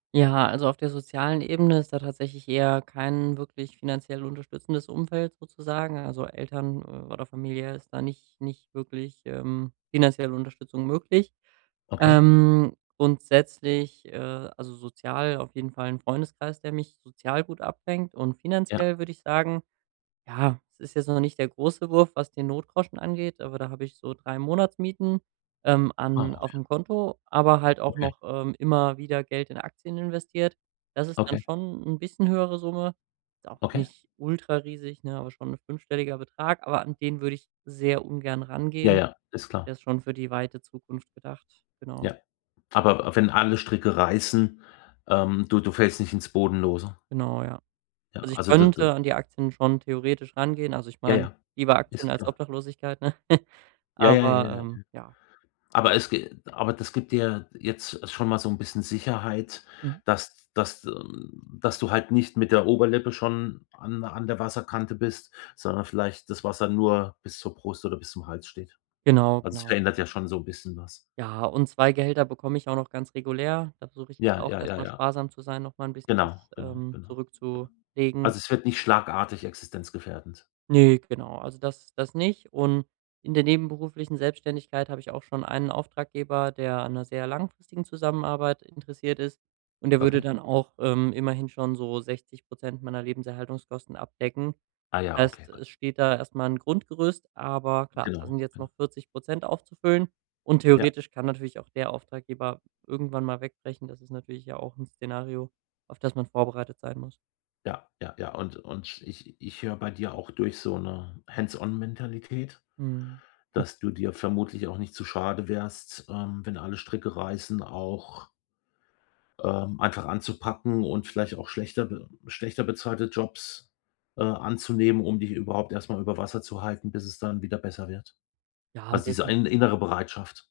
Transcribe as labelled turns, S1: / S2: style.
S1: Ja, also auf der sozialen Ebene ist da tatsächlich eher kein wirklich finanziell unterstützendes Umfeld sozusagen. Also, Eltern oder Familie ist da nicht nicht wirklich, ähm, finanzielle Unterstützung möglich.
S2: Okay.
S1: Ähm, grundsätzlich, äh, also sozial auf jeden Fall 'n Freundeskreis, der mich sozial gut abfängt. Und
S2: Ja.
S1: finanziell würde ich sagen, ja, es ist jetzt noch nicht der große Wurf, was den Notgroschen angeht, aber da habe ich so 3 Monatsmieten, ähm,
S2: Ah,
S1: an
S2: okay.
S1: auf'm Konto, aber halt auch
S2: Okay.
S1: noch, ähm, immer wieder Geld in Aktien investiert. Das ist dann
S2: Okay.
S1: schon 'n bisschen höhere Summe, ist auch
S2: Okay.
S1: nicht ultrariesig, ne, aber schon 'n fünfstelliger Betrag, aber an den würde ich sehr ungern
S2: Ja,
S1: rangehen.
S2: ja, ist klar.
S1: Der ist schon für die weite Zukunft gedacht, genau.
S2: Ja, aber wenn alle Stricke reißen, ähm, du du fällst nicht ins Bodenlose.
S1: Genau, ja.
S2: Ja,
S1: Also ich
S2: also d d
S1: könnte an die Aktien schon theoretisch rangehen. Also ich
S2: Ja,
S1: meine,
S2: ja,
S1: lieber
S2: ist
S1: Aktien als
S2: klar.
S1: Obdachlosigkeit,
S2: Ja, ja, ja,
S1: aber
S2: ja, ja.
S1: ähm, ja.
S2: Aber es ge aber das gibt dir jetzt schon mal so 'n bisschen Sicherheit,
S1: Mhm.
S2: dass dass dass du halt nicht mit der Oberlippe schon an an der Wasserkante bist, sondern vielleicht das Wasser nur bis zur Brust oder bis zum Hals steht.
S1: Genau,
S2: Also, es
S1: genau.
S2: verändert ja schon so 'n bisschen was.
S1: Ja, und 2 Gehälter bekomme ich auch noch ganz regulär, da versuche ich jetzt
S2: Ja,
S1: auch
S2: ja,
S1: erst
S2: ja,
S1: einmal
S2: ja.
S1: sparsam zu sein, nochmal 'n bisschen
S2: Genau,
S1: das,
S2: genau,
S1: ähm,
S2: genau. Ja.
S1: zurückzulegen.
S2: Also, es wird nicht schlagartig existenzgefährdend.
S1: Ne, genau, also das das nicht. Und in der nebenberuflichen Selbstständigkeit habe ich auch schon einen Auftraggeber, der an 'ner sehr langfristigen Zusammenarbeit interessiert ist, und der würde
S2: Okay.
S1: dann auch, ähm, immerhin schon so 60 % meiner Lebenserhaltungskosten abdecken.
S2: Ah ja, okay,
S1: Heißt,
S2: gut.
S1: es steht da erst mal 'n Grundgerüst, aber klar, da
S2: Genau,
S1: sind jetzt
S2: genau.
S1: noch 40 % aufzufüllen, und
S2: Ja.
S1: theoretisch kann natürlich auch der Auftraggeber irgendwann mal wegbrechen. Das ist natürlich ja auch 'n Szenario, auf das man vorbereitet sein muss.
S2: Ja, ja, ja. Und und ich ich höre bei dir auch durch so 'ne Hands-on-Mentalität,
S1: Mhm. Hm.
S2: dass du dir vermutlich auch nicht zu schade wärst, ähm, wenn alle Stricke reißen, auch ähm, einfach anzupacken und vielleicht auch schlechter be schlechter bezahlte Jobs, äh, anzunehmen, um dich überhaupt erst mal über Wasser zu halten, bis es dann wieder besser wird.
S1: Ja,
S2: Also, diese in
S1: definitiv.
S2: innere Bereitschaft.